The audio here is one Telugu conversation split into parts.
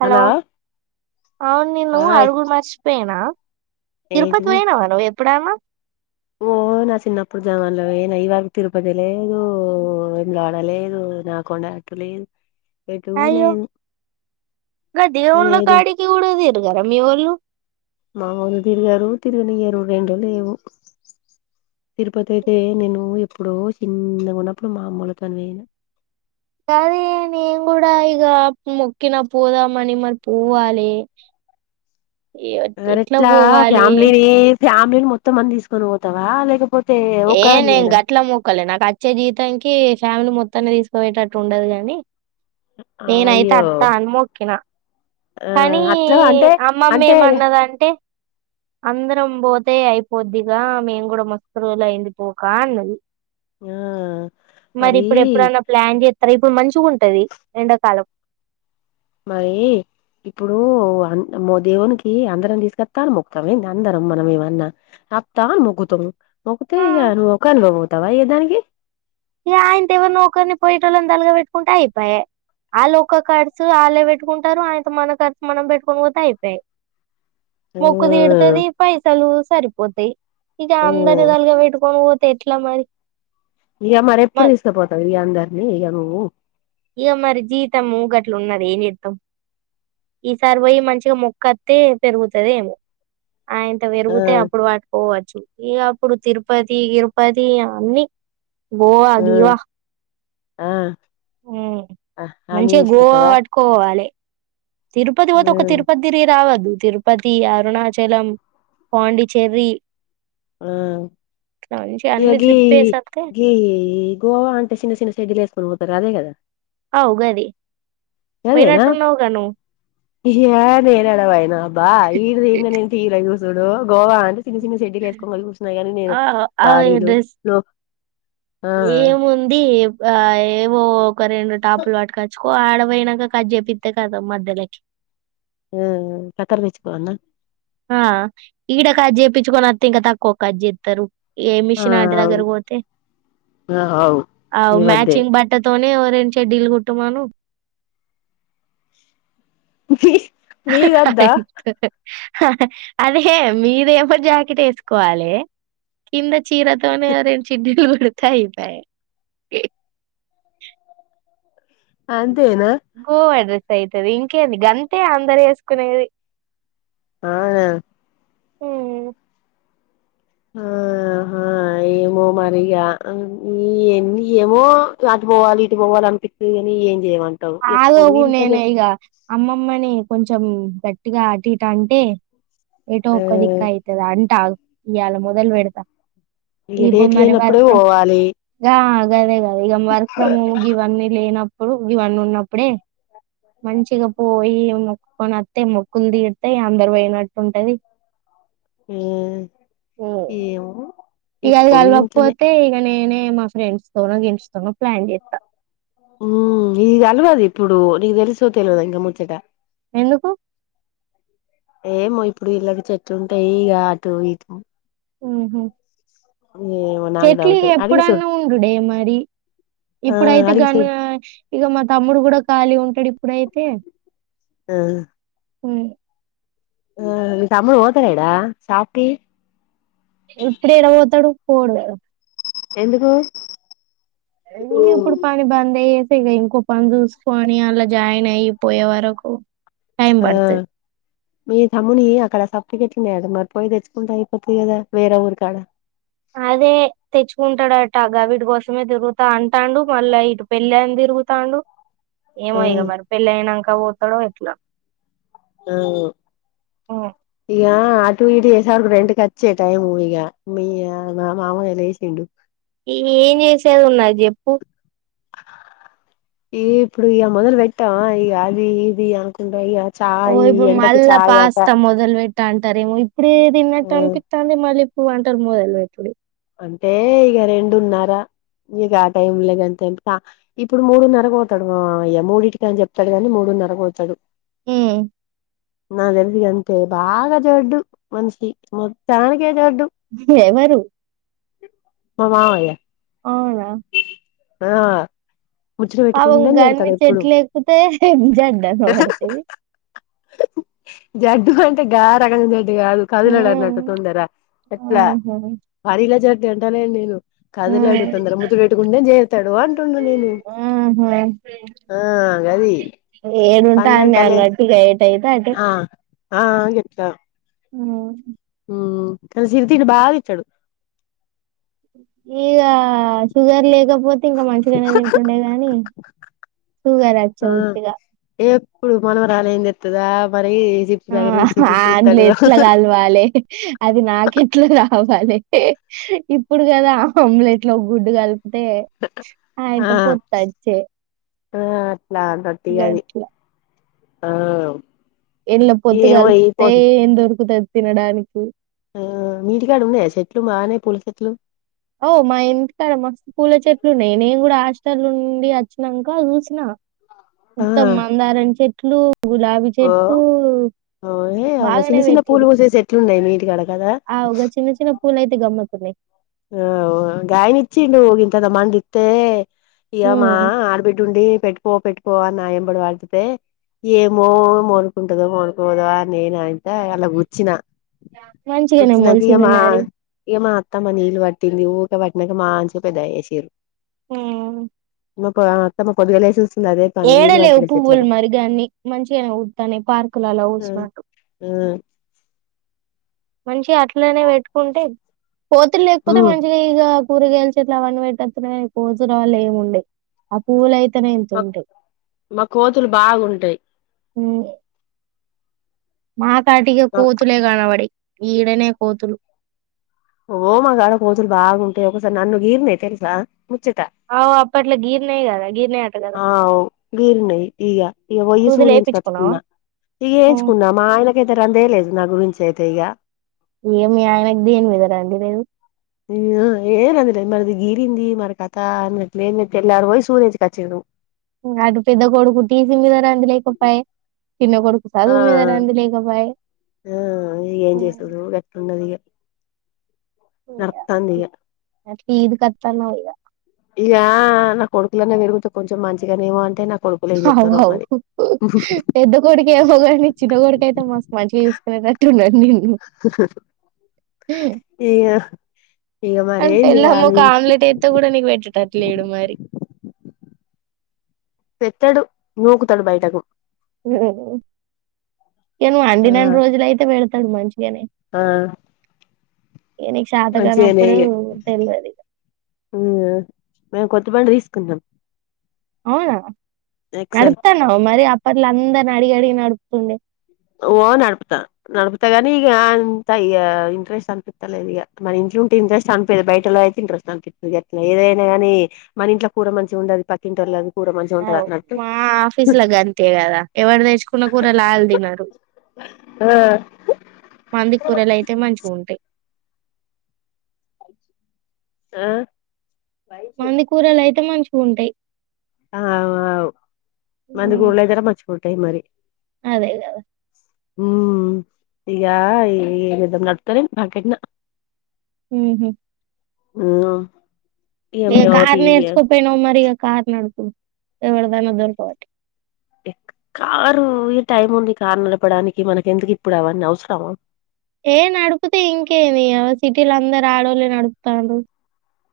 హలో అవును నీను హాయ్ అడుగు మర్చపోయినా తిరుపతి ఏంటిది పోయినావ గా ఎప్ అప్పుడనా ఓ నా చిన్నప్పుడు జనవరి లో ఏనా ఇవాళ తిరుపతి లేదు వింలాడ లేదు నా కొండ అటు లేదు ఎటు అయ్యో లేదు ఆ నేను దేవున్ల ఏది కాడికి ఉడ గరమ మీ వాళ్ళు మామూళ్లు తిరిగారు తిరిగిన ఏరు రెండు లేవు తిరుపతి అయితే నేను ఎప్పుడో చిన్నగా ఉన్నప్పుడు మా అమ్మలు తను వేయిను అదే నేం కూడా ఇక మొక్కిన పోదామని మరి పోవాలి ఏ- ఎర ఎట్లా పోవాలి ఫ్యామిలీనే ఫ్యామిలీ మొత్తం అన తీసుకొని పోతావా లేకపోతే ఏ ఒక్కదానివి నే పోయినా గట్లా ముక్కలే నాక్ పచ్చే జీతానికి ఫ్యామిలీ మొత్తాన్ని తీసుకుపోయేటట్టు ఉండల్లని నేనైతే అయ్యో అత్తా అను మొక్కిన ఆ కానీ అట్లా అంటే అమ్మమ్మ అంటే ఏమన్నదంటే అందరం పోతే అయిపోద్దిగా మేం కూడా మస్ పల్ అయింది పోకా అన్నది ఆ మరి ఇప్పుడు ఎప్పుడన్నా ప్లాన్ చేస్త రేపు మంచిగా ఉంటది ఎండాకాలం మరి ఇప్పుడు అ మ దేవునికి అందరం తీసుకెస్తా అని మొ్తాం ఏ అందరం మనం ఏమన్నా ఆప్తాని మొగ్గుతాం మొ్గితే ఆ ఇక నువ్వు ఒక అనుభవం అవుతావా ఏయ్య దానికి ఇక ఆయనతో ఎవరినా ఒకరిని పోయేట వాళ్ళంతాలుగా పెట్టుకుంటే అయిపోయ వాళ్ళ ఒ ఒక ఖర్చు వాళ్ళే పెట్టుకుంటారు ఆయన మన ఖర్చు మనం పెట్టుకొని పోతే అయి తాయి ఆ మొక్కు తీడుతది పైసలు సరిపోతాయి ఇక ఆ అందరి తలుగా పెట్టుకొని పో ఎట్లా మరి ఇక మరి మ ఎప్పుడు తీసుకపోతారు ఇక అందరినీ ఇక నువ్వు ఇక మరి జీతం గట్లు ఉన్నది ఏ నితాం ఈసారి పోయి మంచిగా మొక్కత్తే పెరుగుతది ఏమో ఆయంత ఆ పెరిగితే అప్పుడు పట్కోవచ్ ఏ అప్పుడు తిరుపతి గిరుపతి అన్నీ గోవ ఆ గీవా ఆ ఆ అని మంచిగా గోవా తీసుకొస్తావా పట్టుకోవాలి తిరుపతి పోత ఒక తిరుపతి తిరిగి రావాలి తిరుపతి అరుణాచలం పాండిచ్చేరి ఆ మంచి ఇ అన్ని గ ట్రిప్ వేసత్తే అగి గోవా అంటే సన్నసిన సైడ్లి త్రూ తగా దేగద అవుగాది పోయినాటున్నావుగాను ఏ నేరాడ వయనా బా ఈ ఇదే ఇంద న ఎంత ఇల ఇ డు గోవా అం చిన్న చిన్న చెడ్డిలు వేసుకోగలి క నిపిస్తున్నాయి గానీ నేను ఆ ఆ బాడీలు డ్రెస్ లో ఆ ఏముంది ఆ ఏమో ఒక రెండు టాపులు అట్కచ్ ఓ ఆడ పోయినాక క చేేపిస్త కదా మధ్యలోకి ఆ కతారు తేచ్చుకోవన్న ఆ ఈడ కాజ్ చేయిించుకొని వస్త ఇంకా తక్కువ కాజ్ చేస్తారు ఏ ఆ మిషన్ ఆట దగర పోోతే ఆ అవు అ మీ వద్దే మ్యాచింగ్ బట్టతోనే ఓచ్ రేన్ చెడ్డిలు కుట్టమాను వి ఆ అదే మీదేమో జాకెట్ వేసుకోవాలే కింద చీరతోనే రెండు చిడ్డులు కుడతా అయిపోయే అ గోవా అడ్రెస్ అవుతుది ఇంకేంది గంతే అందరు వేసుకునేది అన హమ్ ఆహా ఏమో మరిగా ఈన్ని ఏమో అటు పోవాలి ఇటు పోవాలి అనిపిత్తది కాని ఏం చేయమంటావు కాదు ఎప్పుడు నేను ఇంతనే ఇగ అమ్మమ్మని కొంచెం కొంచెం గట్టిగా అట్టిటు అంటే ఏటో ఆ ఒక్క దిక్కూ అయిది అంటా ఈయల మొదలు పెడతా ఈ ఇప్పుడు డేట్ మరి లేనప్పుడే వర్క్ ఫ్రమ్ పోవాలి గా గదే ఇగ వర్క్ ఫ్రమ్ హోమ్ గివన్ని లేనపు ఒ ఇవన్నీ ఉన్నప్పుడే మంచిగా పోయి మొక్కుకొని వత్తే మొక్కులు తీరుతాయి అందరు పోయినట్టుంటది హమ్ ఉమ్ ఏమో ఇగ అది ఎప్పుడు ఇంట్లోనే కలవకపోతే నేనే మా ఫ్రెండ్స్ తో హమ్ ఈ అల్వాది ఇప్పుడు నీకు తెలుసో తెల్వాదో ఇంగ ముచ్చట ఎందుకు ఏమో ఇప్పుడు వీళ్ళకి చెట్లు ఉంటాయి ఇక అటు ఇటు హమ్మ్ ఏమో నాకు చెట్లు డౌటే అడిగి సూడు ఎప్పుడన్నా ఉండుడే మరి ఆ ఇప్పుడైతే అడిగి గను సూడు ఇక మా తమ్ముడు గుడా ఖాళీ ఉం ఇప్పుడైతే అహమ్ హమ్ హమ్ తమ్ముడు పోతడ ఇడా సాఫ్టీ ఇప్పుడ ఏడపోతడు పొడిగా ఎందుకు హమ్ ఇప్పుడు పని బంద్ ఏ ఇగ ఇంకో పని చూసుకోని అలా జాయిన్ అయ్య పోయే వరకు టైం ఆ పడుతది మీ తమ్ముని అక్కడ స [inaudible] మరి పోయి తెచ్చుకుంటే అయిపోథి గదా వేరే ఊరి కాడ అదే తెచ్చుకుంటాడుటగా వీటి కోసమే తిరుగుతా అంటాండు మళ్ళా ఇటు పెళ్ళి అని తిరుగుతాండు ఆ ఏమో ఇగ మరి పెళ్లి అయినాక పోతడో ఎట్లో హమ్ ఉమ్. ఇగా అటు ఇది చేసార్ రెంట్ వచ్చే టైము ఇక మీ మామయ్య లేసిండు ఈ ఏం చేసేది ఉన్నది చెప్పు ఈ ఇప్పుడు ఇ మొదలు వెట్టం ఇక అది ఇది అనుకుంట ఇది ఓ ఇప్పుడు మళ్ళ పాస్తా మొదలు మీట్ టాంటారే మ ఇప్పుడు ఆ తిన్నట్టు అనిపిస్తుంది మళ్ళీ వ్ అంటారు మోదల్వ ఇతుుడి అంటే ఇక రెండున్నర ఇక ఆ టైమ్ ంత ఎంపి ఇప్పుడు మూడున్నరకు పోతాడు మూడింటికిని చెప్తాడు కాని మూడున్నరకు వచ్చాడు ఉమ్. నా తెలిదిగాంత అే బాగా జోడ్డు మనిషి మొత్తానికి ఎవరు మా మామయ్య అవునా ఆ ముచ్చట పావ పెట్టుకుంటేనే గళ తిడతాడు ఎప్పుడు చెట్లేకుతే మజా దగా పడత అంటే జడ్డు గగా రగడి అ కదులలన్నాట ఆహా తొందర ఎట్లా మరిల జ దడ్డాలడి నేను ఉమ్. కదలాడుతుంద్ర ము గుతు పెట్టుకుంటే చేరుతాడు అంటున్నా నేను ఆహా ఆ గది ఏడుంటా అనిను పండ్లంటలే బట్టి గైట్ అయితే అంటే ఆ ఆ అని చెప్తా ఉ కానీ సిరి దని బాగా ఇచ్చాడు ఈకా సుగర్ లేగప్ కపోతే ఇంకా మంచిగానేదిింటుండే గాని సుగర్ వచ్చే వత్తిగా ఇప్పుడు మనం రాలేంది ఎతుదా మ ఆ అంలు ఎట్లా కలవాలి అది నాకెట్లా రా అవాలే ఇప్పుడు కదా ఆమ్లెట్ లో గుడ్డు కలిపి అదే ఆ ఆయితే పొత్తడుచ్చే ఆ రొట్టగా అది ఆ ఎళ ఏమో పో పొత్తుకాలతే ఎంతొరుకు తె తినడానికి ఆ ఇంటికాడ ఉన్నాయా చెట్లు బానే పూల చెట్లు ఓ మా ఇంటికాడ మస్తు పూల చెట్లు ఉన్నాయి నేను కూడా హాస్టర్ నుండి వచ్చినాక చూసిన త్తమ్మాందాారాని చె ను ఓఓహే అ చిన్న చిన్న పూలు పోసేసి ఎట్లున్నాయి మీ కడ ఆ ఒకగా చిన్న చిన్న పూల అయితే గమ్మత్ ఆఓ గగాయని ఇచ్చి నువవుగి ఇంతద మంది ఇతే ఇ్యమా ఉమ్ ఆడబిడ్డు ఉండి పెట్టుకో పెట్టు పో నాయ పడు వాలంటతే ఏమో మో టదో కొనుకోదా అ నేను అంత అలా కూర్చిన మంచిగానే కూర్చినక మొలిసింది ఏమా మరి ఏమా అత్తమని ది ఒక పట్నక మాన్ చె పెదాసిరు హ మ తమ పదవ లై ఏడలే పువ్వులు మరిగాన్ని మంచిగానే తనే పార్కులలో వస్తుినట్టు మంచి ఇట్లోనే పెట్టుకుంటే పోతు లేకపోతే మంచిగా ఇక పూరు గెల్చి ఇట్లా వం పెట్టన్నా పోజుళ్ ఏముండే ఆ పూవలయితే మా మా కోతులు బాగుంటాయి ఉమ్. మా చాటికి కోతులే కాన అబడి ఈడనే కోతులు ఓ మా గాడ కోజలు బాగుంటాయి ఒకసారి నన్ను గీరినయి తెలుసా ముచ్చట అవు అట్ల గిర్ నయ గద గిర్ న ఆ వీరున్నాయి ఇక ఇక వయ్యి సూదులు సూర్ంచి వేయించుకున్నావా కచ్చుకున్నా ఇక ఉమ్ వేయించుకున్నా మా ఆయనకతే రందేయలేదు నాకు గురించి అతే ఇక ఏమి ఆయనకి దేని మీదరండి లేరు ఏ మరిది గీరింది మరి కథ అన్నట్ తెల్లారు పోయి సూర్యజకిచ్చ అటు పెద్ద కొడుకు సి మీద అంది లేకపో చిన్న కొడుకు స ఆ సాధవు మీదార అంంది లేకపాయ ఆ ఏం చేసదు గట్ అదిగా నిర్తా న్య ఈద కత్తనా వయిగా ఇక నా కొడుకులనే విరుగుతే కొంచెం మంచిగానేమో అంటే నాకు అవు అవు పెద్ద కొడికేవోగానీ చిన్న కొడికయితే మస్త్ మంచిగా చూసుకునేటట్టు ఉండాడు హ హా ఏకా అంటే ఎల్లమ్మ ఒక ఆమ్లెట్ అయితే కూడా నీకు పెట్టేటట్టు లేడు మరి. పెట్టడు నూకుతడు బయటకు ఉహు నేను ఆ అండిన్నన్ని రోజులైతే పెడత్ మంచి ఆ ఇగ నీకు మంచిగనే శాతకానప్పుడు ఇగ వద్దన్నది ఇక మేము కొత్త బండి తీసుకుంటాం అవునా నడుపుతనవ్ మరి అప్ పట్ల అందరిని అడిగి అడిగి నడుపుతుండే ఓ నడుపుతా నడుపుత గాని ఇక అంత ఇక ఇంట్రెస్ట్ అనిపిస్తలేదు. ఇక మన ఇంట్లో ఉంటే ఇంట్రెస్ట్ అనిపిది బయటలో అయితే ఇంట్రెస్ట్ అనిపిస్తది. ఎట్లా ఏదైనాగాని మన ఇంట్లో కూర మంచిగా ఉండది పక్కింటోళ్ళది. కూర మంచిగా అ ఉంటది అన్నట్టు మా ఆఫీస్లో గంతే కదా ఎవరు తెచ్చుకున్న కూర వాళ్ళు తినరు పంది కూూరలు అయితే మంచిగా ఉంటయ్ ఆ మందికూరల్ అయితే ఎంత మంచిగా ఉంటాయి అ మంది కుర్లయితే మంచిగుంటై మరి అదే కదా హూ ఇకా ఏదమ్ నడతారే మానా హూ హు ఉ ఆ ఏ కార్ నేర్సుకొనిపోయినవ్ మరిగా కార్ నడుపు ఎవరిదైనా దొరకబట్టి కారు ఈ టైం ఉంది కారు నడపడానికి మనకి ఎందుకు ఇప్పుడు అవన్నీ అవసరమా ఏ నడుపుతే ఇంకేంది సిటీలో అందరు ఆడోళ్ళే నడుపుతారు.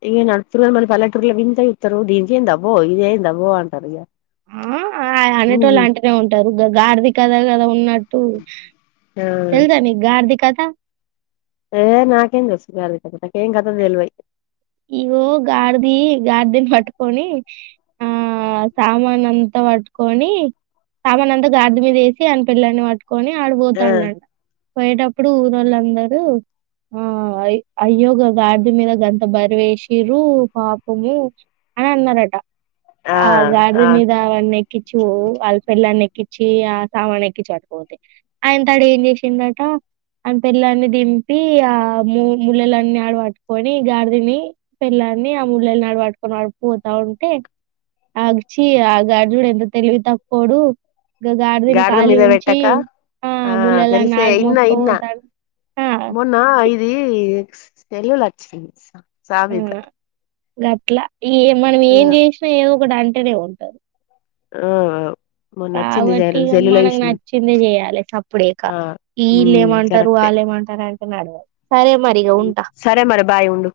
ఇంకేం నడుప్తున్నారు మరి పల్లెటూర్లో వింతగ చూత్త రు దీనీకెందబో ఇదేందబో అంటారు ఇగ ఆ అన్నిటి ఉహు వాళ్ళు అంటేనే ఉంటారు గార్ది కథ కదా ఉన్నట్టు ఆ తెలుసా నీకు గార్ది కథ ఆ ఏ నాకేం ఏం తెలుసు గాడిది కథ నాకేం కథ తెలువదు ఇగో గాడిది గాడిదిని పట్టుకొని ఆ సామాన్ అంతా పట్టుకొని సామాన్ అంతా గాడిద మీద వేసి అ పిల్లాని పట్టుకని కొని ఆ ఆడిపోతాండంట పోయేటప్పుడు ఊరోళ్ళందరూ ఆ అయ్యోగా గార్ది మీద గంత బర్వేసిరు పాపము అని అన్నారట ఆ గగాడ ఆ మీద అన్న ఎక్కిచ్చు వాళ్ల్పిల్ ఎక్కిచ్చు వచ్చి ఆ సామాన్ ఎక్కి చటుపోతే ఆయన తడు ఏం చేసిందట ఆయన పిల్లని దింపి ఆ ము ములలన్ని ఆడ పట్టుకొని గాడి ని పిల్లాని ఆ ముళ్ళళనాడ పట్టుకొని ఆడుపోతా ఉంటే ఆగిచి ఆ గగాజుడు ఎంత తెలివి తక్కుోడు గార్డ ద మీద వెట్టక ఆ ముళ్ళలాన్ని తెలిసే ఆడు ఇన్న ఇన్న మోసుకపోతాడు ఆ మొన్న ఇఐది తెలుగులో వచ్చింది ఆ సావిత గట్లా ఇ మనం ఏం చేసినా ఏదో ఒకటి అంట అంటనే ఉంటది ఆ మొన్న వచ్చింది కాబట్టి ఇగా సెల్లుల మనక్ చూసిన నచ్చింది చేయాలి. అప్పుడే ఇక ఆ ఉమ్ వీలేమంటారు కరెక్టే వాలేమంటారు అం తిన్నాడు సరే మరి ఇగా ఉంటా సరే మరి బాయ్ ఉండు